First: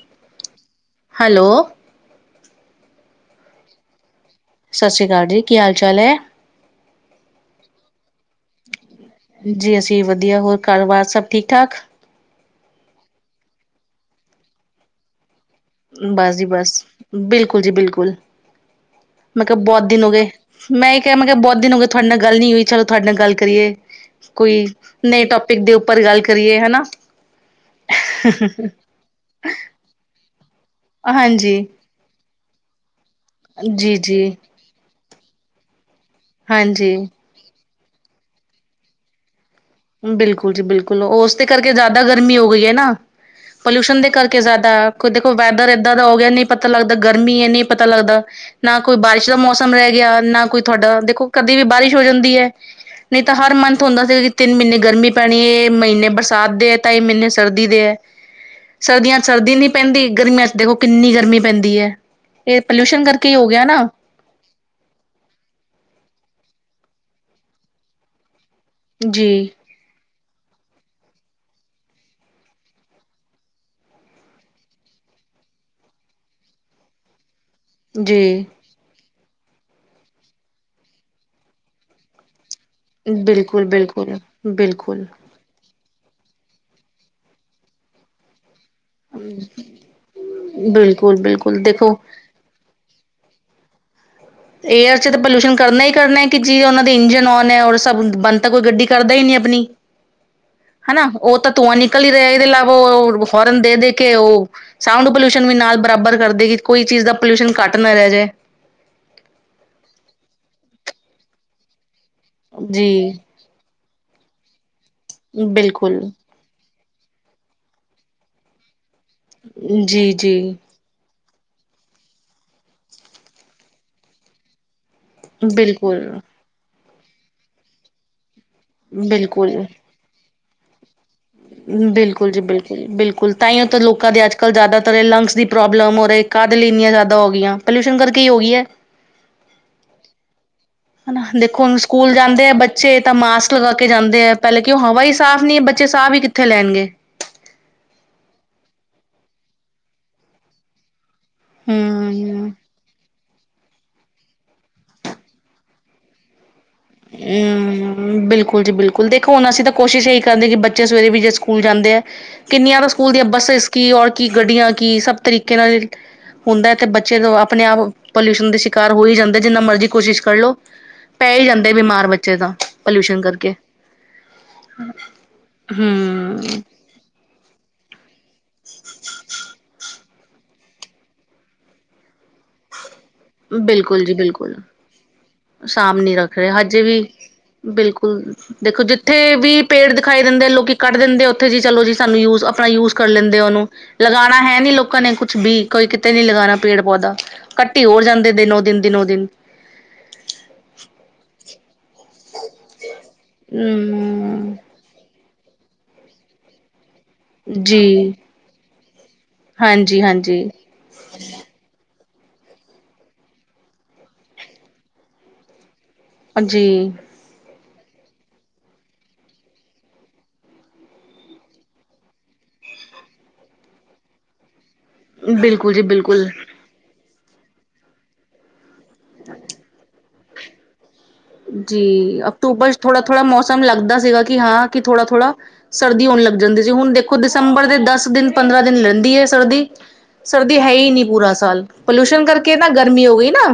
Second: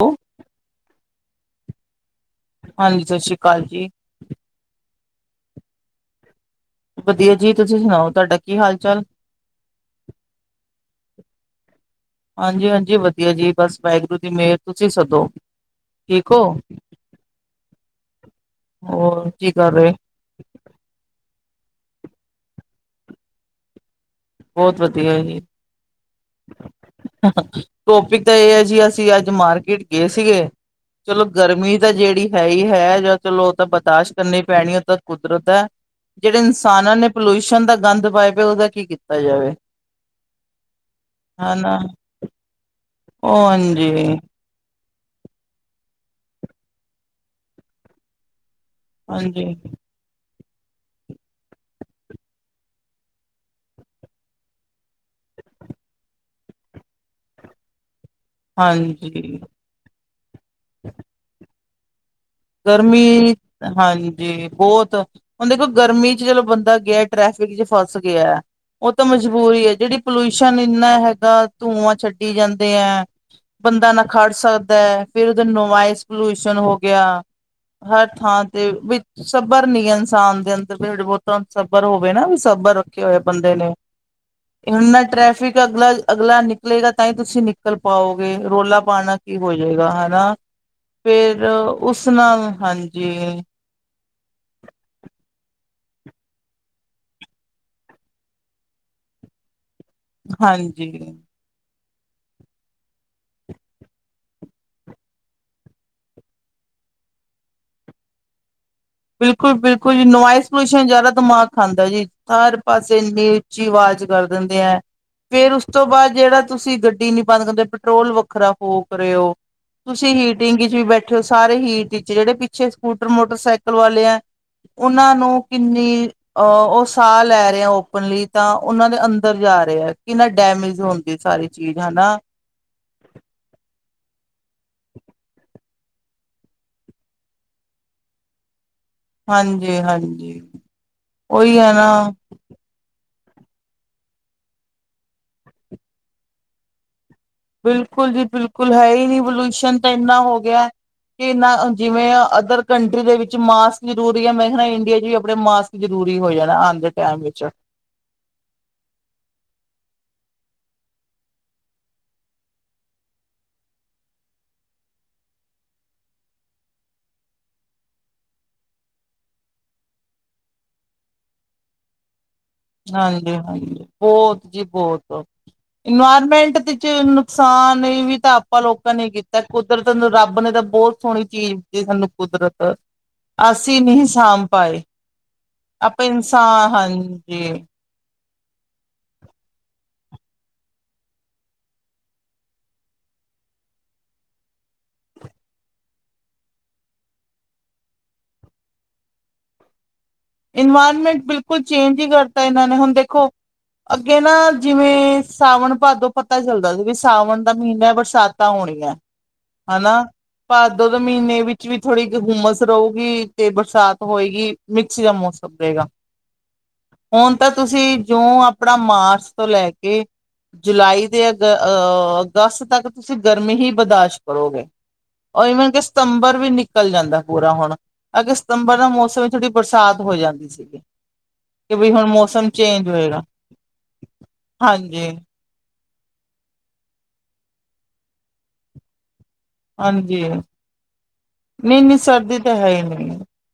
Hello. Hello. ਹਾਂਜੀ, ਸਤਿ ਸ੍ਰੀ ਅਕਾਲ ਜੀ। ਸਤਿ ਸ੍ਰੀ ਅਕਾਲ ਜੀ, ਕੀ ਹਾਲ ਚਾਲ ਐ। ਵਧੀਆ ਜੀ, ਤੁਸੀਂ ਸੁਣਾਓ। ਤੁਹਾਡਾ ਕੀ ਹਾਲ ਚਾਲ ਜੀ ਅਸੀਂ ਵਧੀਆ, ਹੋਰ ਘਰ ਬਾਰ ਸਭ ਠੀਕ ਠਾਕ। ਹਾਂਜੀ ਹਾਂਜੀ, ਵਧੀਆ ਜੀ ਬਸ ਵਾਹਿਗੁਰੂ ਦੀ ਮਿਹਰ, ਤੁਸੀਂ ਦਸੋ। ਬਸ ਜੀ ਬਸ, ਬਿਲਕੁਲ ਜੀ ਬਿਲਕੁਲ। ਹੋਰ ਮੈਂ ਕੀ ਕਿਹਾ ਕਰ ਬਹੁਤ ਰਹੇ ਦਿਨ ਹੋ ਗਏ, ਮੈਂ ਈ ਕਿਹਾ ਮੈਂ ਕਿਹਾ ਬਹੁਤ ਦਿਨ ਹੋ ਗਏ ਤੁਹਾਡੇ ਨਾਲ ਗੱਲ ਨੀ ਹੋਈ, ਚਲੋ ਤੁਹਾਡੇ ਨਾਲ ਗੱਲ ਕਰੀਏ। ਕੋਈ ਬਹੁਤ ਵਧੀਆ ਨਏ ਜੀ ਟੋਪਿਕ ਦੇ ਉੱਪਰ ਗੱਲ ਕਰੀਏ ਹਨਾ। ਟੋਪਿਕ ਤਾਂ ਇਹ ਹੈ! ਜੀ ਅਸੀਂ ਅੱਜ ਮਾਰਕੀਟ ਗਏ ਸੀਗੇ। ਚਲੋ ਹਾਂਜੀ ਗਰਮੀ ਤਾਂ ਜਿਹੜੀ ਹੈ ਹੀ ਹੈ, ਜਾਂ ਚਲੋ ਉਹ ਤਾਂ ਜੀ ਬਰਦਾਸ਼ਤ ਜੀ ਕਰਨੀ ਪੈਣੀ ਉਹ ਤਾਂ ਕੁ ਦਿਨ ਹੈ, ਜਿਹੜੇ ਇਨਸਾਨਾਂ ਹਾਂਜੀ ਨੇ ਪੋਲਿਊਸ਼ਨ ਦਾ ਗੰਦ ਪਾਇਆ ਪਿਆ, ਉਹਦਾ ਕੀ ਕੀਤਾ ਜਾਵੇ। ਬਿਲਕੁਲ ਜੀ ਬਿਲਕੁਲ, ਉਸਦੇ ਕਰਕੇ ਹਨਾ ਜ਼ਿਆਦਾ ਗਰਮੀ ਹੋ ਗਈ ਏ ਨਾ। ਉਹ ਹਾਂਜੀ। ਖ਼ੁਦ ਦੇਖੋ ਵੈਦਰ ਇੱਦਾਂ ਦਾ ਹੋ ਗਿਆ, ਨਹੀਂ ਪਤਾ ਲੱਗਦਾ ਗਰਮੀ ਏ, ਨਹੀਂ ਪਤਾ ਲੱਗਦਾ ਨਾ ਕੋਈ ਬਾਰਿਸ਼ ਦਾ ਹਾਂਜੀ ਮੌਸਮ ਰਹਿ ਗਿਆ, ਨਾ ਕੋਈ ਤੁਹਾਡਾ ਦੇਖੋ ਕਦੇ ਵੀ ਬਾਰਿਸ਼ ਹੋ ਜਾਂਦੀ ਏ, ਨਹੀਂ ਤਾਂ ਹਰ ਮਨਥ ਹੁੰਦਾ ਸੀਗਾ ਤਿੰਨ ਮਹੀਨੇ ਗਰਮੀ ਪੈਣੀ ਏ, ਮਹੀਨੇ ਬਰਸਾਤ ਦੇ ਆ, ਤਿੰਨ ਮਹੀਨੇ ਸਰਦੀ ਦੇ ਐ। ਸਰਦੀਆਂ ਹਾਂਜੀ ਸਰਦੀ ਨੀ ਪੈਂਦੀ, ਗਰਮੀਆਂ ਚ ਦੇਖੋ ਕਿੰਨੀ ਗਰਮੀ ਪੈਂਦੀ ਐ। ਗਰਮੀ ਹਾਂਜੀ, ਬਹੁਤ ਹੁਣ ਦੇਖੋ ਗਰਮੀ ਚ ਚਲੋ ਬੰਦਾ ਗਿਆ ਟ੍ਰੈਫਿਕ ਚ ਫਸ ਗਿਆ, ਉਹ ਤਾਂ ਜੀ ਮਜਬੂਰੀ ਐ ਜਿਹੜੀ ਪੋਲਿਊਸ਼ਨ ਇੰਨਾ ਹੈਗਾ, ਧੂੰਆਂ ਛੱਡੀ ਜਾਂਦੇ ਐ। ਬੰਦਾ ਨਾ ਖੜ ਸਕਦਾ, ਫੇਰ ਉਹਦੇ ਨੋਇਸ ਪੋਲਿਊਸ਼ਨ ਹੋ ਗਿਆ। ਹਰ ਥਾਂ ਜੀ ਤੇ ਵੀ ਸਬਰ ਨੀ ਇਨਸਾਨ ਦੇ ਅੰਦਰ ਥੋੜਾ ਬਹੁਤ ਸਬਰ ਹੋਵੇ ਨਾ ਸੱਬਰ ਰੱਖੇ ਹੋਏ ਬੰਦੇ ਬਿਲਕੁਲ ਨੇ, ਬਿਲਕੁਲ ਹੁਣ ਨਾ ਬਿਲਕੁਲ ਟ੍ਰੈਫਿਕ ਅਗਲਾ ਅਗਲਾ ਨਿਕਲੇਗਾ ਤਾਂ ਹੀ ਤੁਸੀਂ ਨਿਕਲ ਪਾਉਗੇ, ਰੋਲਾ ਪਾਉਣ ਨਾਲ ਕੀ ਹੋ ਜਾਏਗਾ, ਹਨਾ ਬਿਲਕੁਲ ਫੇਰ ਬਿਲਕੁਲ ਦੇਖੋ ਉਸ ਹਾਂਜੀ। ਏਅਰ ਚ ਤਾਂ ਪੋਲਿਊਸ਼ਨ ਕਰਨਾ ਹੀ ਕਰਨਾ ਏ, ਕਿ ਜੇ ਉਹਨਾਂ ਦੇ ਇੰਜਨ ਔਨ ਏ, ਸਭ ਬੰਦ ਤਾਂ ਕੋਈ ਗੱਡੀ ਕਰਦਾ ਹੀ ਨਹੀਂ ਆਪਣੀ। ਹਾਂਜੀ ਹਨਾ, ਉਹ ਤਾਂ ਧੂੰਆ ਨੀ ਨਿਕਲ ਰਿਹਾ, ਇਹਦੇ ਇਲਾਵਾ ਉਹ ਹੋਰਨ ਦੇ ਦੇ ਕੇ ਉਹ ਸਾਊਂਡ ਪੋਲਿਊਸ਼ਨ ਵੀ ਨਾਲ ਬਰਾਬਰ ਕਰ ਦੇਗੇ ਕੋਈ ਚੀਜ਼ ਦਾ ਪੋਲਿਊਸ਼ਨ ਘੱਟ ਨਾ ਰਹਿ ਜੇ ਬਿਲਕੁਲ ਬਿਲਕੁਲ ਜੀ ਨੋਇਸ ਪੋਲਿਊਸ਼ਨ ਜ਼ਿਆਦਾ ਦਿਮਾਗ ਖਾਂਦਾ ਜੀ ਹਰ ਪਾਸੇ ਜੀ ਇੰਨੀ ਉੱਚੀ ਆਵਾਜ਼ ਕਰ ਦਿੰਦੇ ਹੈ ਫੇਰ ਉਸ ਤੋਂ ਬਿਲਕੁਲ ਬਾਅਦ ਜਿਹੜਾ ਤੁਸੀਂ ਗੱਡੀ ਨੀ ਬੰਦ ਕਰਦੇ ਪੈਟਰੋਲ ਵੱਖਰਾ ਹੋ ਰਹੇ ਹੋ ਜੀ ਤੁਸੀਂ ਜੀ ਹੀਟਿੰਗ ਚ ਵੀ ਬੈਠੇ ਹੋ ਸਾਰੇ ਹੀਟ ਵਿਚ ਜਿਹੜੇ ਪਿੱਛੇ ਸਕੂਟਰ ਮੋਟਰਸਾਈਕਲ ਲ ਵਾਲੇ ਹੈ ਉਹਨਾਂ ਨੂੰ ਕਿੰਨੀ ਬਿਲਕੁਲ ਅ ਉਹ ਸਾਹ ਲੈ ਰਹੇ ਓਪਨਲੀ ਤਾਂ ਉਹਨਾਂ ਦੇ ਅੰਦਰ ਜਾ ਬਿਲਕੁਲ ਰਹੇ ਆ ਕਿੰਨਾ ਡੈਮੇਜ ਹੁੰਦਾ ਬਿਲਕੁਲ ਜੀ ਬਿਲਕੁਲ ਬਿਲਕੁਲ ਤਾਂ ਉਹ ਤਾਂ ਲੋਕਾਂ ਦੇ ਅੱਜ ਕੱਲ ਜਿਆਦਾਤਰ ਲੰਗਸ ਦੀ ਪ੍ਰੋਬਲਮ ਹੋ ਰਹੀ ਕਾਦਲ ਇੰਨੀਆਂ ਜ਼ਿਆਦਾ ਹੋ ਗਈਆਂ ਪੋਲਿਊਸ਼ਨ ਕਰਕੇ ਹੀ ਹੋਗੀਆ ਹੈ ਹਾਂਜੀ ਹਾਂਜੀ ਹਨਾ ਦੇਖੋ ਹੁਣ ਸਕੂਲ ਜਾਂਦੇ ਆ ਬੱਚੇ ਤਾਂ ਮਾਸਕ ਲਗਾ ਕੇ ਜਾਂਦੇ ਆ ਪਹਿਲਾਂ ਕਿ ਉਹ ਹਵਾ ਹੀ ਸਾਫ਼ ਨੀ ਹੈ ਬੱਚੇ ਸਾਫ਼ ਹੀ ਕਿੱਥੇ ਲੈਣਗੇ ਕੁਲਈ ਰਿਵੋਲਊਸ਼ਨ ਤਾਂ ਇੰਨਾ ਹੋ ਗਿਆ ਕਿਨਾ ਜਿਵੇਂ ਹੂੰ। ਅਦਰ ਕੰਟਰੀ ਦੇ ਵਿੱਚ ਮਾਸਕ ਜ਼ਰੂਰੀ ਹੈ ਮੈਂ ਕਹਿਣਾ ਇੰਡੀਆ ਚ ਵੀ ਆਪਣੇ ਮਾਸਕ ਜਰੂਰੀ ਹੋ ਜਾਣਾ ਜਾਣਾ ਹਮ ਬਿਲਕੁਲ ਜੀ ਬਿਲਕੁਲ ਦੇਖੋ ਹੁਣ ਅਸੀਂ ਤਾਂ ਕੋਸ਼ਿਸ਼ ਹੀ ਕਹਿੰਦੇ ਕਿ ਬੱਚੇ ਸਵੇਰੇ ਵੀ ਜੇ ਸਕੂਲ ਜਾਂਦੇ ਆ ਕਿੰਨੀਆਂ ਤਾਂ ਸਕੂਲ ਦੀਆਂ ਬੱਸਿਸ ਕੀ ਔਰ ਕੀ ਗੱਡੀਆਂ ਕੀ ਸਭ ਤਰੀਕੇ ਨਾਲ ਹੁੰਦਾ ਤੇ ਬੱਚੇ ਆਪਣੇ ਆਪ ਪੋਲਿਊਸ਼ਨ ਦੇ ਸ਼ਿਕਾਰ ਹੋ ਹੀ ਜਾਂਦੇ ਜਿੰਨਾ ਮਰਜ਼ੀ ਕੋਸ਼ਿਸ਼ ਕਰਲੋ ਪੈ ਹੀ ਜਾਂਦੇ ਬਿਮਾਰ ਬੱਚੇ ਪੋਲਿਊਸ਼ਨ ਹਾਂਜੀ- ਕਰਕੇ। ਹਾਂਜੀ, ਬਹੁਤ ਜੀ ਬਹੁਤ। ਇਨਵਾਇਰਮੈਂਟ ਹੂੰ। ਦੇ 'ਚ ਨੁਕਸਾਨ ਵੀ। ਤਾਂ ਆਪਾਂ ਲੋਕਾਂ ਨੇ ਕੀਤਾ ਕੁਦਰਤ ਰੱਬ ਨੇ ਤਾਂ ਬਹੁਤ ਸੋਹਣੀ ਚੀਜ਼ ਦਿੱਤੀ ਸਾਨੂੰ ਕੁਦਰਤ ਅਸੀਂ ਬਿਲਕੁਲ ਨਹੀਂ ਜੀ ਸਾਂਭ ਬਿਲਕੁਲ। ਪਾਏ, ਸ਼ਾਮ ਆਪਾਂ ਨੀ ਰੱਖ ਰਹੇ ਇਨਸਾਨ ਹਜੇ ਵੀ ਹਾਂਜੀ, ਬਿਲਕੁਲ, ਦੇਖੋ ਜਿੱਥੇ ਵੀ ਪੇੜ ਦਿਖਾਈ, ਦਿੰਦੇ ਲੋਕੀ ਕੱਢ ਦਿੰਦੇ ਉੱਥੇ ਜੀ ਚਲੋ ਜੀ ਸਾਨੂੰ ਯੂਜ ਆਪਣਾ ਯੂਜ ਕਰ ਲੈਂਦੇ। ਉਹਨੂੰ ਲਗਾਉਣਾ ਹੈ ਨੀ ਲੋਕਾਂ ਨੇ ਕੁੱਛ ਵੀ ਕੋਈ ਕਿਤੇ ਨੀ ਲਗਾਉਣਾ ਪੇੜ ਪੌਦਾ ਕੱਟੀ ਹੋਰ ਜਾਂਦੇ ਨੇ ਦਿਨ ਔ ਦਿਨ ਇਨਵਾਇਰਮੈਂਟ ਬਿਲਕੁਲ ਚੇਂਜ ਹੀ ਕਰਤਾ ਇਹਨਾਂ ਨੇ ਹੁਣ ਦੇਖੋ ਅੱਗੇ ਨਾ ਹਮ ਜਿਵੇਂ ਸਾਵਣ ਭਾਦੋ ਪਤਾ ਚੱਲਦਾ ਸੀ ਵੀ ਸਾਵਣ ਦਾ ਮਹੀਨਾ ਜੀ ਬਰਸਾਤਾਂ ਹੋਣੀਆਂ। ਹਾਂਜੀ ਹੈਨਾ, ਹਾਂਜੀ ਭਾਦੋ ਮਹੀਨੇ ਵਿੱਚ ਵੀ ਥੋੜ੍ਹੀ। ਘੁੰਮਸ ਰਹੇਗੀ ਤੇ ਬਰਸਾਤ ਹੋਏਗੀ ਮਿਕਸ ਜਿਹਾ ਮੌਸਮ ਰਹੇਗਾ ਹਾਂਜੀ, ਹੁਣ ਤਾਂ ਤੁਸੀਂ ਜੋ ਆਪਣਾ ਮਾਰਚ ਤੋਂ ਲੈ ਕੇ, ਜੁਲਾਈ ਤੇ ਅਗ ਅਹ ਅਗਸਤ ਤੱਕ ਤੁਸੀਂ ਗਰਮੀ ਹੀ ਬਰਦਾਸ਼ਤ ਕਰੋਗੇ। ਉਹ ਈਵਨ ਬਿਲਕੁਲ ਕਿ ਜੀ ਬਿਲਕੁਲ ਸਤੰਬਰ ਵੀ ਨਿਕਲ ਜਾਂਦਾ ਪੂਰਾ ਹੁਣ ਅਗੇ ਸਤੰਬਰ ਦਾ ਮੌਸਮ ਥੋੜੀ ਹੋ ਜਾਂਦੀ ਸੀਗੀ। ਕਿ ਜੀ ਬਈ ਹੁਣ ਮੌਸਮ ਅਕਤੂਬਰ ਚ ਚੇਂਜ ਥੋੜਾ ਹੋਏਗਾ ਥੋੜ੍ਹਾ ਮੌਸਮ ਲੱਗਦਾ ਸੀਗਾ, ਕਿ ਹਾਂ ਕਿ ਥੋੜਾ-ਥੋੜਾ ਹਾਂਜੀ-ਹਾਂਜੀ। ਸਰਦੀ ਹੋਣ ਲੱਗ ਜਾਂਦੀ ਸੀ, ਹੁਣ ਦੇਖੋ ਦਸੰਬਰ ਦੇ ਦਸ ਦਿਨ ਪੰਦਰਾਂ ਦਿਨ ਲੈਂਦੀ ਐ। ਸਰਦੀ-ਸਰਦੀ ਹੈ, ਹੀ ਨਹੀਂ ਪੂਰਾ ਸਾਲ ਨਹੀਂ ਨਹੀਂ ਪੋਲਿਊਸ਼ਨ ਸਰਦੀ ਤਾਂ ਕਰਕੇ ਨਾ ਹੈ ਹੀ ਗਰਮੀ ਨਹੀਂ ਹੋ ਗਈ ਨਾ।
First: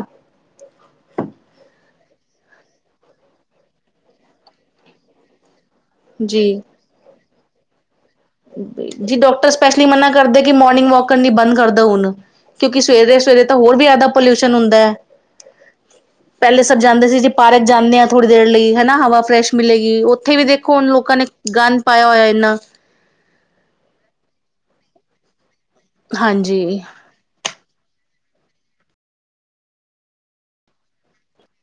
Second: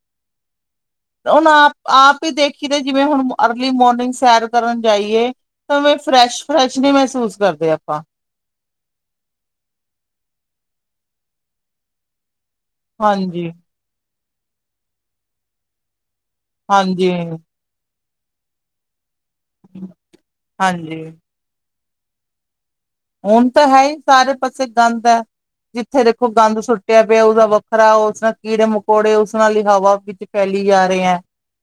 ਹੁਣ ਆਪ ਆਪ ਹੀ ਦੇਖੀ ਦੇ ਜਿਵੇਂ, ਹੁਣ ਅਰਲੀ ਮੋਰਨਿੰਗ ਸੈਰ ਕਰਨ ਜਾਈਏ। ਤਾਂ ਆਵੇਂ ਜੀ ਫਰੈਸ਼ ਫਰੈਸ਼ ਨੀ ਮਹਿਸੂਸ ਕਰਦੇ ਆਪਾਂ, ਜੀ ਡਾਕਟਰ ਸਪੈਸ਼ਲੀ ਮਨਾ ਕਰਦੇ ਕਿ ਮੋਰਨਿੰਗ ਵਾਕ ਕਰਨੀ ਬੰਦ ਕਰਦਾ ਹੁਣ ਕਿਉਂਕਿ ਸਵੇਰੇ-ਸਵੇਰੇ ਹਾਂਜੀ ਤਾਂ ਹੋਰ ਵੀ ਜ਼ਿਆਦਾ ਪੋਲਿਊਸ਼ਨ ਹੁੰਦਾ ਹੈ। ਪਹਿਲੇ ਸਬ ਜਾਂਦੇ ਹਾਂਜੀ ਸੀ, ਪਾਰਕ ਜਾਂਦੇ ਹਾਂ ਥੋੜ੍ਹੀ ਦੇਰ ਲਈ ਹਨਾ ਹਵਾ ਫਰੈਸ਼ ਮਿਲੇਗੀ, ਉੱਥੇ ਵੀ ਦੇਖੋ ਹੁਣ ਹਾਂਜੀ ਲੋਕਾਂ ਨੇ ਗੰਦ ਪਾਇਆ ਹੋਇਆ ਇੰਨਾ। ਹੁਣ ਤਾਂ ਹੈ ਹੀ ਸਾਰੇ ਪਾਸੇ ਗੰਦ ਹੈ ਜਿੱਥੇ ਦੇਖੋ ਗੰਦ ਹਾਂਜੀ ਸੁੱਟਿਆ ਪਿਆ ਹੋਊ ਗਾ ਵ ਵੱਖਰਾ ਉਸ ਨਾਲ ਕੀੜੇ ਮਕੌੜੇ ਉਸ ਨਾਲ ਹੀ ਹਵਾ ਵਿੱਚ ਫੈਲੀ ਜਾ ਰਹੇ ਹੈ,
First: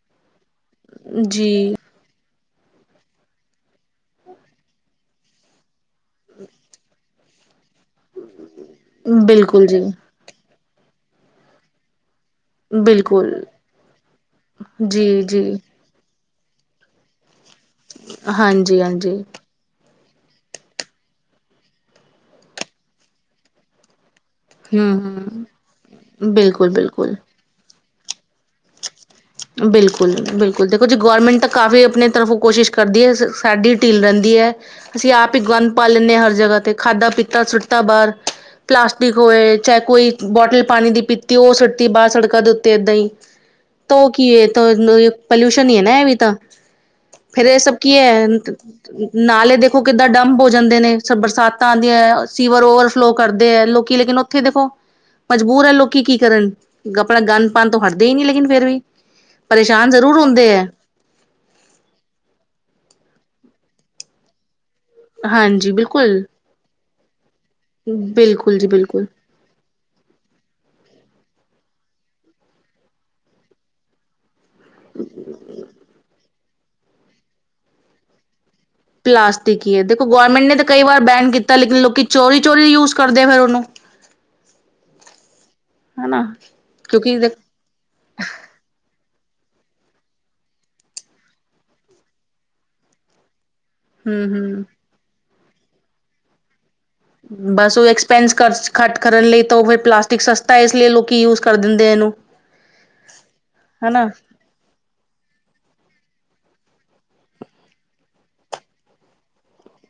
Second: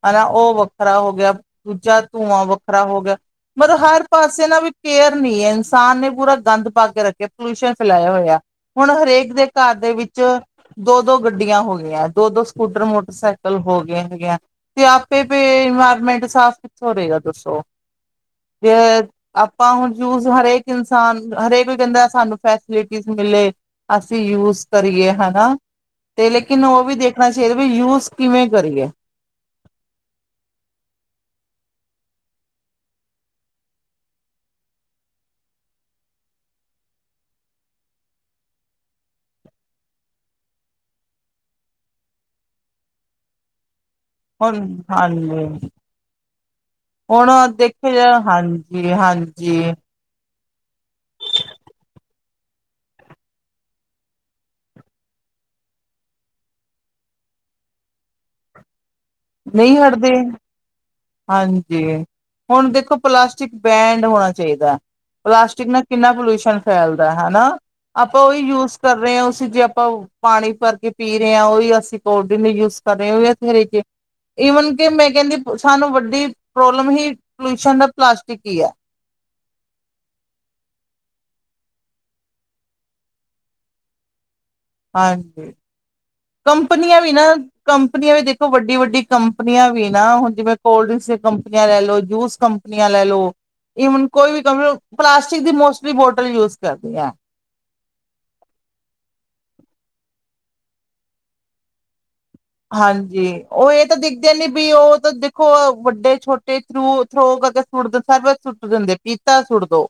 ਹਨਾ ਉਹ ਵ ਖਰਾ ਹੋ ਗਿਆ ਜੀ ਦੂਜਾ, ਧੂੰਆਂ ਵੱਖਰਾ ਹੋ ਗਿਆ ਮਤਲਬ ਹਰ ਪਾਸੇ ਨਾ ਵੀ ਕੇਅਰ ਨੀ ਹੈ ਇਨਸਾਨ ਨੇ ਪੂਰਾ ਗੰਦ ਪਾ ਕੇ ਰੱਖੇ ਪੋਲਿਊਸ਼ਨ ਫੈਲਾਇਆ ਹੋਇਆ, ਹੁਣ ਹਰੇਕ ਦੇ ਬਿਲਕੁਲ ਘਰ ਜੀ ਦੇ ਵਿੱਚ ਦੋ ਦੋ ਗੱਡੀਆਂ ਹੋ ਗਈਆਂ ਹੈ। ਦੋ ਦੋ ਸਕੂਟਰ ਬਿਲਕੁਲ ਮੋਟਰਸਾਈਕਲ ਹੋ ਗਏ ਹੈਗੀਆਂ ਤੇ ਆਪੇ ਜੀ ਵੀ ਜੀ ਇਨਵਾਇਰਮੈਂਟ। ਸਾਫ਼ ਕਿੱਥੋ ਹੋਏ ਗਾ ਦੱਸੋ ਜੇ ਹਾਂਜੀ ਹਾਂਜੀ ਆਪਾਂ ਹੁਣ? ਯੂਜ ਹਰੇਕ ਇਨਸਾਨ ਹਰੇਕ ਕਹਿੰਦਾ ਸਾਨੂੰ ਫੈਸਿਲਿਟੀ ਮਿਲੇ। ਅਸੀਂ ਯੂਜ ਹੂੰ ਕਰੀਏ ਹਨਾ ਹੂੰ ਤੇ ਲੇਕਿਨ ਬਿਲਕੁਲ ਉਹ ਵੀ ਬਿਲਕੁਲ ਦੇਖਣਾ ਚਾਹੀਦਾ ਵੀ ਯੂਜ। ਕਿਵੇਂ ਕਰੀਏ? ਬਿਲਕੁਲ ਬਿਲਕੁਲ ਦੇਖੋ ਜੀ ਗਵਰਮੈਂਟ ਤਾਂ ਕਾਫੀ ਆਪਣੇ ਤਰਫੋਂ ਕੋਸ਼ਿਸ਼ ਕਰਦੀ ਹੈ ਸਾਡੀ ਢਿੱਲ ਰਹਿੰਦੀ ਹੈ। ਰਹਿੰਦੀ ਹੈ। ਅਸੀਂ ਆਪ ਹੀ ਗੰਦ ਪਾ ਲੈਂਦੇ ਹਾਂ ਹਰ ਜਗ੍ਹਾ ਤੇ ਖਾਧਾ ਪੀਤਾ ਸੁੱਤਾ ਤਾਂ ਬਾਹਰ। ਪਲਾਸਟਿਕ ਹੋਏ ਚਾਹੇ ਕੋਈ ਬੋਟਲ ਪਾਣੀ ਦੀ ਪੀਤੀ ਉਹ ਸੁਟਤੀ ਬਾਹਰ ਸੜਕਾਂ ਦੇ ਉੱਤੇ ਏਦਾਂ ਹੀ। ਤੂੰ ਕੀ ਹੈ ਹੁਣ ਹਾਂਜੀ ਪੋਲਿਊਸ਼ਨ ਹੈ ਨਾ ਇਹ ਵੀ ਤਾਂ। ਹੁਣ ਫੇਰ ਇਹ ਸਭ ਦੇਖਿਆ ਕੀ ਜਾ ਹੈ ਹਾਂਜੀ ਨਾਲੇ ਹਾਂਜੀ ਦੇਖੋ ਕਿੱਦਾਂ ਡੰਪ ਹੋ । ਜਾਂਦੇ ਨੇ ਬਰਸਾਤਾਂ ਆਉਂਦੀਆਂ ਸੀਵਰ ਓਵਰਫਲੋ ਕਰਦੇ ਹੈ ਲੋਕੀ ਲੇਕਿਨ ਉੱਥੇ ਦੇਖੋ। ਮਜਬੂਰ ਹੈ ਲੋਕੀ ਕੀ ਕਰਨ ਆਪਣਾ ਗੰਦ ਪਾਣ ਤੋਂ ਹਟਦੇ ਹੀ ਨਹੀਂ ਲੇਕਿਨ ਫੇਰ ਵੀ। ਨਹੀਂ ਪਰੇਸ਼ਾਨ ਹਟਦੇ ਜ਼ਰੂਰ ਹੁੰਦੇ ਹੈ ਹਾਂਜੀ ਹੁਣ ਦੇਖੋ ਪਲਾਸਟ? ਬੈਂਡ ਹੋਣਾ ਚਾਹੀਦਾ ਪਲਾਸਟਿਕ ਹਾਂਜੀ ਨਾਲ ਕਿੰਨਾ ਬਿਲਕੁਲ ਪੋਲਿਊਸ਼ਨ ਫੈਲਦਾ ਹਨਾ। ਆਪਾਂ ਉਹੀ ਬਿਲਕੁਲ ਜੀ ਯੂਜ ਕਰ ਬਿਲਕੁਲ ਰਹੇ ਹਾਂ ਉਸੀ 'ਚ ਆਪਾਂ ਪਾਣੀ ਭਰ ਕੇ। ਪੀ ਰਹੇ ਹਾਂ ਉਹੀ ਅਸੀਂ ਕੋਲਡ ਡਿੰਕ ਯੂਜ ਕਰ ਰਹੇ ਹੋ ਵੀ ਬਥੇਰੇ ਚ। ਈਵਨ ਕਿ ਮੈਂ ਕਹਿੰਦੀ ਸਾਨੂੰ ਵੱਡੀ ਪ੍ਰੋਬਲਮ ਹੀ ਪੋਲਿਊਸ਼ਨ ਦਾ ਪਲਾਸਟਿਕ ਹੀ ਹੈ। ਪਲਾਸਟਿਕ ਹੈ ਦੇਖੋ ਗੌਰਮੈਂਟ ਨੇ ਕਈ ਵਾਰ ਬੈਨ ਕੀਤਾ ਲੇਕਿਨ ਲੋਕੀ ਚੋਰੀ ਚੋਰੀ ਯੂਜ ਕਰਦੇ ਫਿਰ ਉਹਨੂੰ। ਹਾਂਜੀ ਹਨਾ ਕੰਪਨੀਆਂ ਵੀ ਕਿਉਂਕਿ ਨਾ ਕੰਪਨੀਆਂ ਵੀ ਦੇਖੋ ਵੱਡੀ ਵੱਡੀ। ਕੰਪਨੀਆਂ ਵੀ ਨਾ ਹੁਣ ਜਿਵੇਂ ਕੋਲਡ ਡਰਿੰਕਸ ਦੀ ਕੰਪਨੀਆਂ ਲੈ ਲੋ, ਜੂਸ ਕੰਪਨੀਆਂ ਲੈ ਲਓ। ਈਵਨ ਕੋਈ ਹਮ ਵੀ ਕਿਹ ਹਮ ਲੋ ਪਲਾਸਟਿਕ ਦੀ ਮੋਸਟਲੀ ਬੋਟਲ ਯੂਜ। ਕਰਦੀ ਹੈ ਬਸ ਉਹ ਐਕਸਪੈਂਸ ਘੱਟ ਕਰਨ ਲਈ ਤਾਂ ਉਹ ਫਿਰ। ਪਲਾਸਟਿਕ ਸਸਤਾ ਇਸ ਲਈ ਲੋਕੀਂ ਯੂਜ ਕਰ ਦਿੰਦੇ ਇਹਨੂੰ। ਹਾਂਜੀ ਉਹ ਇਹ ਤਾਂ ਹਨਾ ਦਿਖਦੇ ਨੀ ਵੀ ਉਹ ਤਾਂ ਦੇਖੋ ਵੱਡੇ ਛੋਟੇ। ਤੇ ਥਰੂ ਥੋਗਾ ਸੁੜਦਾ ਸ ਸਰਵ ਸੁਟ ਦਿੰਦੇ ਪੀਤਾ ਸੁੱਟਦੋ।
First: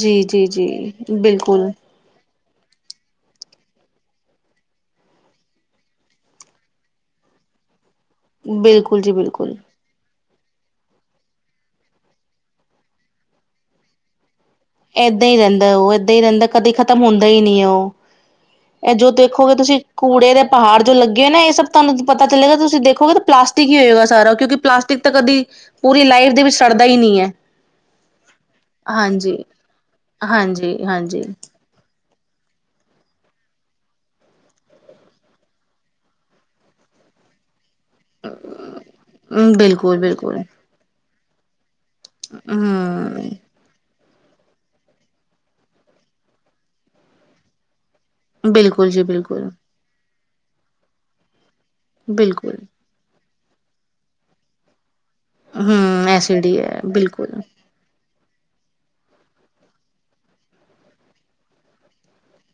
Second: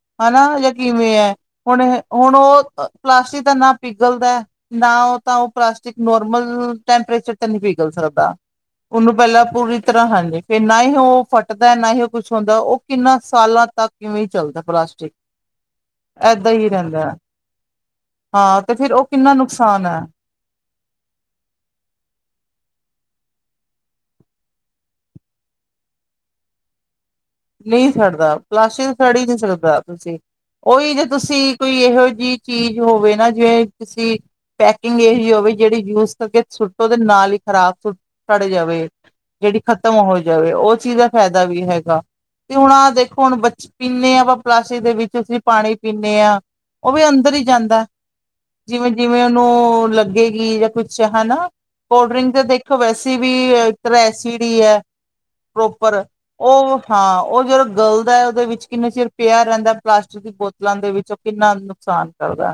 ਜੀ ਹਨਾ ਜੀ ਜਾਂ ਜੀ ਕਿਵੇਂ ਹੈ ਬਿਲਕੁਲ ਹੁਣ ਹੁਣ ਉਹ? ਪਲਾਸਟਿਕ ਤਾਂ ਨਾ ਪਿਘਲਦਾ ਨਾ ਉਹ ਤਾਂ ਉਹ ਪਲਾਸਟਿਕ ਨੋਰਮਲ‌। ਟੈਂਪਰੇਚਰ ਤਾਂ ਨਹੀਂ ਪਿਘਲ ਸਕਦਾ ਬਿਲਕੁਲ ਜੀ ਉਹਨੂੰ ਪਹਿਲਾਂ ਬਿਲਕੁਲ ਪੂਰੀ ਤਰ੍ਹਾਂ ਹਾਂਜੀ। ਫੇਰ ਨਾ ਹੀ ਉਹ ਫਟਦਾ ਨਾ ਹੀ ਉਹ ਕੁਛ ਹੁੰਦਾ ਉਹ ਕਿੰਨਾ ਸਾਲਾਂ ਤੱਕ ਕਿਵੇਂ ਚੱਲਦਾ। ਪਲਾਸਟਿਕ ਏਦਾਂ ਹੀ ਰਹਿੰਦਾ ਉਹ ਏਦਾਂ ਹੀ ਰਹਿੰਦਾ ਕਦੇ ਖ਼ਤਮ ਹੁੰਦਾ ਹੀ ਨਹੀਂ ਉਹ। ਹਾਂ ਤੇ ਫਿਰ ਇਹ ਉਹ ਜੋ ਕਿੰਨਾ ਦੇਖੋਗੇ ਤੁਸੀਂ ਨੁਕਸਾਨ ਹੈ ਕੂੜੇ ਦੇ ਪਹਾੜ ਜੋ ਲੱਗੇ ਹੋ ਨਾ ਇਹ ਸਭ। ਤੁਹਾਨੂੰ ਪਤਾ ਚਲੇਗਾ ਤੁਸੀਂ ਦੇਖੋਗੇ ਤਾਂ ਪਲਾਸਟਿਕ ਹੀ ਹੋਏਗਾ ਸਾਰਾ ਕਿਉਂਕਿ ਪਲਾਸਟਿਕ ਤਾਂ ਕਦੀ ਪੂਰੀ ਲਾਈਫ ਦੇ ਵਿੱਚ ਸੜ। ਸੜਦਾ ਹੀ ਨਹੀਂ ਹੈ। ਨਹੀਂ ਸੜਦਾ ਪਲਾਸਟਿਕ ਸੜ ਹੀ ਨਹੀਂ ਹਾਂਜੀ ਸਕਦਾ ਤੁਸੀਂ ਹਾਂਜੀ ਉਹੀ ਜੇ ਹਾਂਜੀ ਤੁਸੀਂ ਕੋਈ। ਇਹੋ ਜਿਹੀ ਚੀਜ਼ ਹੋਵੇ ਨਾ ਜਿਵੇਂ ਤੁਸੀਂ। ਪੈਕਿੰਗ ਇਹ ਜਿਹੀ ਹੋਵੇ ਜਿਹੜੀ ਯੂਜ ਕਰਕੇ ਸੁੱਟੋ ਤੇ ਨਾਲ ਹੀ ਖ਼ਰਾਬ। ਸੜ ਜਾਵੇ ਜਿਹੜੀ ਖ਼ਤਮ ਬਿਲਕੁਲ ਹੋ ਬਿਲਕੁਲ ਜਾਵੇ ਉਹ ਚੀਜ਼ ਦਾ ਫਾਇਦਾ ਵੀ ਹੈਗਾ। ਤੇ ਹੁਣ ਆ ਦੇਖੋ ਹਮ ਹੁਣ ਬੱਚੇ। ਪੀਣੇ ਹਾਂ ਆਪਾਂ ਪਲਾਸਟਿਕ ਦੇ ਵਿੱਚ ਅਸੀਂ ਪਾਣੀ ਪੀਣੇ ਹਾਂ ਉਹ ਵੀ ਅੰਦਰ ਹੀ ਜਾਂਦਾ ਹੈ। ਬਿਲਕੁਲ ਜਿਵੇਂ ਜੀ ਜਿਵੇਂ ਬਿਲਕੁਲ ਉਹਨੂੰ ਲੱਗੇ। ਵੀ ਜਾਂ ਕੁਛ ਹਨਾ ਕੋਲਡ ਡਰਿੰਕ ਤੇ ਬਿਲਕੁਲ ਦੇਖੋ ਵੈਸੇ ਵੀ ਇੱਕ ਤਰ੍ਹਾਂ ਐਸਿਡ ਹੀ ਹੈ। ਪ੍ਰੋਪਰ ਹਮ ਐਸਿਡ ਹੀ ਉਹ ਹੈ ਹਾਂ ਬਿਲਕੁਲ ਉਹ ਜਿਹੜਾ ਗਲ ਦਾ ਹੈ। ਉਹਦੇ ਵਿੱਚ ਕਿੰਨੇ ਚਿਰ ਪਿਆ ਰਹਿੰਦਾ ਪਲਾਸਟਿਕ ਦੀ ਬੋਤਲਾਂ ਦੇ ਵਿੱਚ ਉਹ ਕਿੰਨਾ ਨੁਕਸਾਨ ਕਰਦਾ?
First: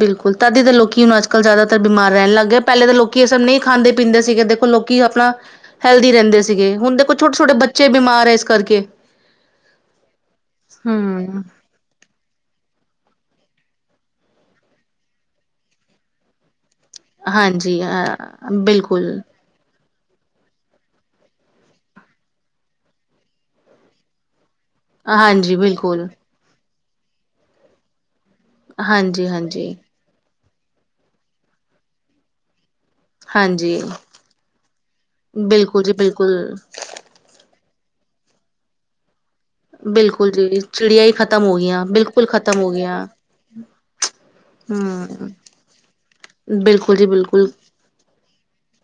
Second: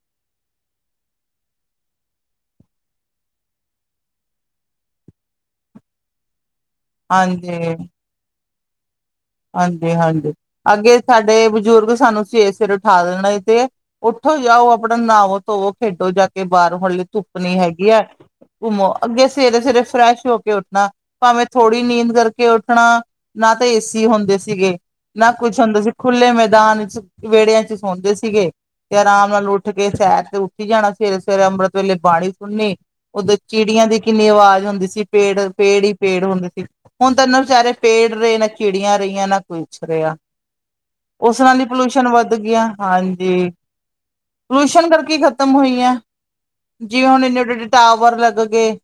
ਬਿਲਕੁਲ ਤਦੀ ਤਾਂ ਲੋਕੀ ਹੁਣ ਅੱਜ ਕੱਲ੍ਹ ਜ਼ਿਆਦਾਤਰ ਤਰ ਬਿਮਾਰ ਰਹਿਣ ਲੱਗ ਗਿਆ ਏ ਪਹਿਲੇ ਤਾਂ ਲੋਕ ਇਹ ਸਭ ਨਹੀਂ ਖਾਂਦੇ ਪੀਂਦੇ ਸੀਗੇ। ਦੇਖੋ ਲੋਕੀ ਆਪਣਾ ਹੈਲਦੀ ਰਹਿੰਦੇ ਸੀਗੇ ਹੁਣ ਦੇਖੋ ਛੋਟੇ ਛੋਟੇ ਬੱਚੇ ਬਿਮਾਰ ਹੈ ਇਸ ਕਰਕੇ? ਹਾਂਜੀ ਹਾਂਜੀ ਅੱਗੇ ਹੂੰ। ਸਾਡੇ ਬਜ਼ੁਰਗ ਸਾਨੂੰ ਸਵੇਰੇ ਸਵੇਰੇ ਉਠਾ ਦੇਣਾ। ਤੇ ਉੱਠੇ ਜਾਓ ਆਪਣਾ ਨਹਾਵੋ ਧੋਵੋ ਖੇਡੋ ਜਾ ਕੇ। ਬਾਹਰੋਂ ਹਲੀ ਧੁੱਪ ਨੀ ਹਾਂਜੀ ਹੈਗੀ ਹੈ ਹਾਂ ਘੁੰਮੋ ਬਿਲਕੁਲ ਅੱਗੇ ਸਵੇਰੇ ਸਵੇਰੇ। ਫਰੈਸ਼ ਹੋ ਕੇ ਉੱਠਣਾ ਭਾਵੇਂ ਥੋੜ੍ਹੀ ਨੀਂਦ ਕਰਕੇ ਉੱਠਣਾ ਨਾ ਤਾਂ ਏਸੀ ਹੁੰਦੇ ਸੀ। ਸੀਗੇ ਨਾ ਹਾਂਜੀ ਕੁਛ ਹੁੰਦਾ ਸੀ ਬਿਲਕੁਲ। ਖੁੱਲੇ ਮੈਦਾਨ ਚ ਵਿਹੜਿਆਂ ਚ ਸੌਦੇ ਸੀ ਸੀਗੇ ਤੇ ਆਰਾਮ ਨਾਲ ਹਾਂਜੀ-ਹਾਂਜੀ, ਉੱਠ ਕੇ ਸੈਰ ਤੇ ਉੱਠੀ ਜਾਣਾ ਸਵੇਰੇ ਸਵੇਰੇ ਅੰਮ੍ਰਿਤ ਵੇਲੇ ਬਾਣੀ ਸੁਣਨੀ। ਉਓਦਰ ਹਾਂਜੀ ਚਿੜੀਆਂ ਦੀ ਕਿੰਨੀ ਆਵਾਜ਼ ਹੁੰਦੀ ਸੀ ਪੇੜ ਹਾਂਜੀ, ਬਿਲਕੁਲ ਪੇੜ ਹੀ ਜੀ ਪੇੜ ਹੁੰਦੇ ਬਿਲਕੁਲ। ਸੀ ਹੁਣ ਤੈਨੂੰ ਵਿਚਾਰੇ ਪੇੜ ਰਹੇ ਨਾ ਚਿੜੀਆਂ ਰਹੀਆਂ ਨਾ ਪੁਛ ਰਿਹਾ ਬਿਲਕੁਲ ਜੀ ਚਿੜੀਆਂ ਹੀ ਉਸ ਖ਼ਤਮ ਹੋ ਨਾਲ ਹੀ ਗਈਆਂ ਪੋਲਿਊਸ਼ਨ ਬਿਲਕੁਲ ਵੱਧ ਖ਼ਤਮ ਗਆਂ ਹੋ ਗਈਆਂ ਹਾਂਜੀ। ਪੋਲਿਊਸ਼ਣ ਕਰਕੇ ਹੂੰ। ਖ਼ਤਮ ਹੋਈ ਹੈ ਬਿਲਕੁਲ ਜੀ ਜਿਵੇਂ ਹੁਣ ਇਨੇ ਬਿਲਕੁਲ, ਵੱਡੇ ਵਡੇ ਟਾਵਰ ਲੱਗ ਗਏ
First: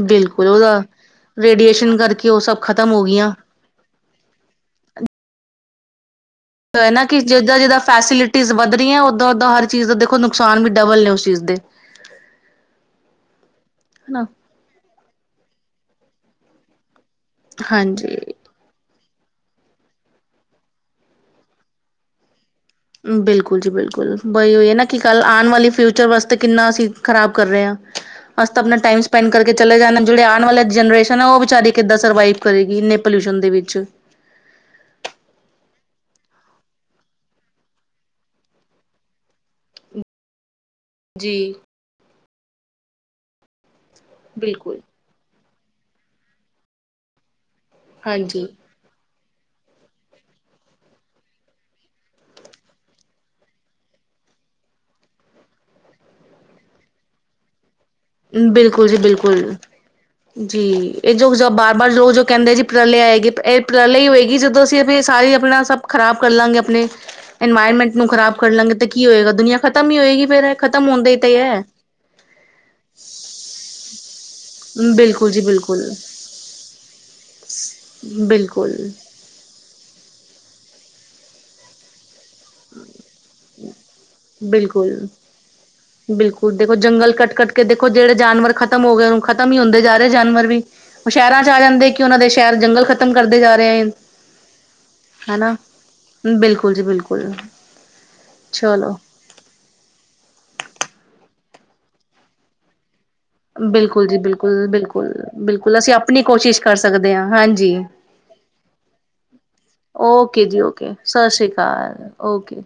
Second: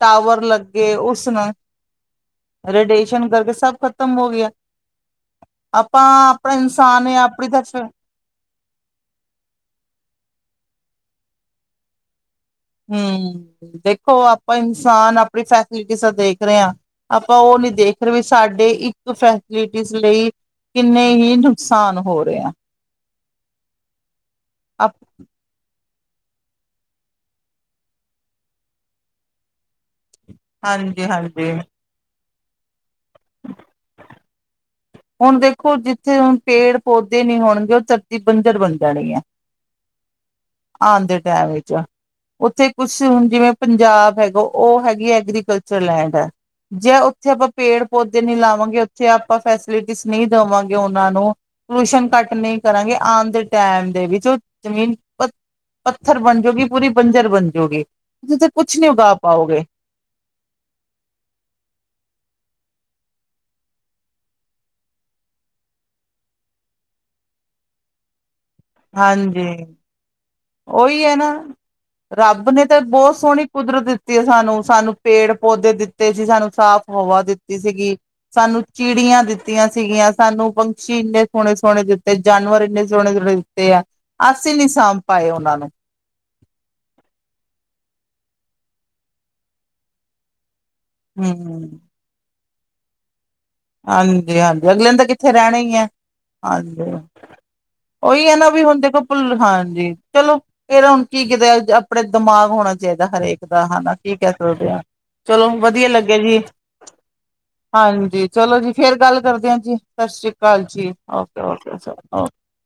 ਟਾਵਰ ਬਿਲਕੁਲ ਉਹਦਾ ਲੱਗੇ ਉਸਨ ਰੇਡੀਏਸ਼ਨ ਕਰਕੇ ਉਹ ਸਭ ਖ਼ਤਮ ਹੋ ਰੇਡੀਏਸ਼ਨ ਗਈਆਂ। ਕਰਕੇ ਸਭ ਖਤਮ ਹੋ ਗਿਆ ਆਪਾਂ ਹੈ ਨਾ ਇਨਸਾਨ ਕਿ ਆਪਣੀ ਜਿੱਦਾਂ ਤਾਂ ਜਿੱਦਾਂ ਫੈਸਿਲਿਟੀਜ਼ ਵਧ ਰਹੀਆਂ ਉਓਦਾਂ ਓਦਾਂ ਹਰ ਚੀਜ਼ ਦਾ ਦੇਖੋ ਨੁਕਸਾਨ ਵੀ ਡਬਲ ਨੇ ਇਸਦੇ। ਹਮ ਦੇਖੋ ਆਪਾਂ ਇਨਸਾਨ ਆਪਣੀ ਫੈਸਿਲਿਟੀ ਦਾ ਦੇਖ ਰਹੇ ਹਾਂ। ਆਪਾਂ ਉਹ ਨੀ ਦੇਖ ਰਹੇ ਹਾਂਜੀ ਵੀ ਸਾਡੇ ਇੱਕ ਫੈਸਿਲਿਟੀ ਲਈ ਕਿੰਨੇ ਹੀ ਨੁਕਸਾਨ ਹੋ ਰਹੇ ਆ। ਬਿਲਕੁਲ ਜੀ ਬਿਲਕੁਲ ਬਈ ਇਹ ਨਾ ਕਿ ਕੱਲ ਆਉਣ ਵਾਲੀ ਫਿਊਚਰ ਵਾਸਤੇ ਕਿੰਨਾ ਅਸੀਂ ਖਰਾਬ ਕਰ ਰਹੇ ਹਾਂ ਅਸੀਂ ਤਾਂ ਆਪਣਾ ਟਾਈਮ ਸਪੈਂਡ ਕਰਕੇ ਚਲੇ ਜਾਣਾ। ਜਿਹੜੇ ਆਉਣ ਵਾਲੇ ਹਾਂਜੀ ਜਨਰੇਸ਼ਨ ਆ ਉਹ ਹਾਂਜੀ ਵਿਚਾਰੀ ਕਿੱਦਾਂ ਸਰਵਾਈਵ ਕਰੇਗੀ ਇੰਨੇ ਪੋਲਿਊਸ਼ਨ ਦੇ ਵਿੱਚ। ਹੁਣ ਦੇਖੋ ਜਿੱਥੇ ਹੁਣ ਪੇੜ ਪੌਦੇ ਨਹੀਂ ਹੋਣਗੇ ਉਹ ਧਰਤੀ ਬੰਜਰ ਬਣ ਜਾਣੀ ਹੈ। [inaudible] ਆਉਣ ਦੇ ਜੀ ਟਾਈਮ ਵਿੱਚ ਉੱਥੇ ਕੁਛ ਹੁਣ ਜਿਵੇਂ ਪੰਜਾਬ ਹੈਗਾ ਬਿਲਕੁਲ ਉਹ ਹੈਗੀ ਐਗਰੀਕਲਚ ਰਲੈਂਡ ਹੈ ਜੇ ਉੱਥੇ ਆਪਾਂ ਪੇੜ ਪੌਦੇ ਨੀ ਹਾਂਜੀ ਲਾਵਾਂਗੇ ਉੱਥੇ ਆਪਾਂ ਫੈ ਨਹੀਂ ਦੇਵਾਂਗੇ ਉਹਨਾਂ ਨੂੰ ਪੋਲਿਊਸ਼ਨ ਕੱਟ ਨਹੀਂ ਕਰਾਂਗੇ ਆਉਣ ਦੇ ਟਾਈਮ ਦੇ ਵਿੱਚ ਉਹ ਜ਼ਮੀਨ ਪੱਥਰ ਬਣਜੂਗੀ ਪੂਰੀ ਬੰਜਰ ਬਣ ਜਾਊਗੀ। ਬਿਲਕੁਲ ਜੀ ਬਿਲਕੁਲ ਜੀ ਇਹ ਜੋ ਬਾਰ ਬਾਰ ਲੋਕ ਜੋ ਕਹਿੰਦੇ ਜੀ। ਉਪਰਾਲੇ ਆਏਗੀ ਇਹਪਾਲੇ ਹੋਏਗੀ ਜਦੋਂ ਅਸੀਂ ਸਾਰੇ ਆਪਣਾ ਸਭ ਖ਼ਰਾਬ ਕਰ ਲਾਂਗੇ ਆਪਣੇ ਇਨਵਾਇਰਮੈਂਟ ਨੂੰ ਖ਼ਰਾਬ ਕਰ ਲਾਂਗੇ ਤੇ ਕੀ ਹੋਏਗਾ ਹਾਂਜੀ ਦੁਨੀਆਂ ਖਤਮ ਹੀ ਹੋਏਗੀ ਫਿਰ ਉਹੀ ਹੈ ਨਾ ਰੱਬ ਨੇ ਤਾਂ ਬਹੁਤ ਸੋਹਣੀ ਕੁਦਰਤ ਦਿੱਤੀ। ਸਾਨੂੰ ਸਾਨੂੰ ਬਿਲਕੁਲ ਪੇੜ ਜੀ ਪੌਦੇ ਬਿਲਕੁਲ ਦਿੱਤੇ ਸੀ ਸਾਨੂੰ ਸਾਫ਼ ਹਵਾ ਦਿੱਤੀ ਸੀਗੀ ਸਾਨੂੰ ਬਿਲਕੁਲ ਚਿੜੀ ਦਿੱਤੀਆਂ ਸੀਗੀਆਂ। ਸਾਨੂੰ ਪੰਛੀ ਇੰਨੇ ਸੋਹਣੇ ਸੋਹਣੇ ਦਿੱਤੇ ਜਾਨਵਰ ਇੰਨੇ ਸੋਹਣੇ ਸੋਹਣੇ ਦਿੱਤੇ ਆ ਅਸੀਂ ਨੀ ਬਿਲਕੁਲ ਸਾਂਭ ਪਾਏ ਉਹਨਾਂ ਨੂੰ ਬਿਲਕੁਲ ਦੇਖੋ ਜੰਗਲ ਕੱਟ ਕੱਟ ਕੇ ਦੇਖੋ ਜਿਹੜੇ ਜਾਨਵਰ ਖਤਮ ਹੋ ਗਏ ਉਹਨੂੰ ਖਤਮ ਹੀ ਹੁੰਦੇ ਜਾ ਰਹੇ ਜਾਨਵਰ ਵੀ ਸ਼ਹਿਰਾਂ ਚ ਆ ਹਮ ਜਾਂਦੇ ਕਿ ਉਹਨਾਂ ਦੇ [unintelligible] ਜੰਗਲ ਖਤਮ ਹਾਂਜੀ ਹਾਂਜੀ ਅਗਲੇ ਦਿਨ ਤਾਂ ਕਿੱਥੇ ਹਨਾ ਰਹਿਣੇ ਹੀ ਹੈ ਬਿਲਕੁਲ ਜੀ ਹਾਂਜੀ। ਬਿਲਕੁਲ ਉਹੀ ਹੈ ਨਾ ਵੀ ਹੁਣ ਚਲੋ ਦੇਖੋ ਭੁੱਲ ਹਾਂਜੀ ਚਲੋ ਫਰ ਹੁਣ ਕੀ ਕਿਤੇ ਆਪਣਾ ਦਿਮਾਗ ਹੋਣਾ ਚਾਹੀਦਾ। ਹਰੇਕ ਦਾ ਹਨਾ ਬਿਲਕੁਲ ਕੀ ਜੀ ਬਿਲਕੁਲ, ਕਹਿੋਦੇ ਹ ਬਿਲਕੁਲ, ਚਲੋ ਬਿਲਕੁਲ ਵਧੀਆ ਅਸੀਂ ਲੱਗਿਆ ਆਪਣੀ ਜੀ ਕੋਸ਼ਿਸ਼ ਕਰ ਸਕਦੇ ਹਾਂ ਹਾਂਜੀ। ਚਲੋ ਜੀ ਫੇਰ ਗੱਲ ਕਰਦੇ ਆ ਜੀ ਸਤਿ ਸ੍ਰੀ ਓਕੇ ਅਕਾਲ ਜੀ ਓਕੇ, ਸਤਿ ਓਕੇ ਸ਼੍ਰੀ ਅਕਾਲ ਓਕੇ। ਓਕੇ।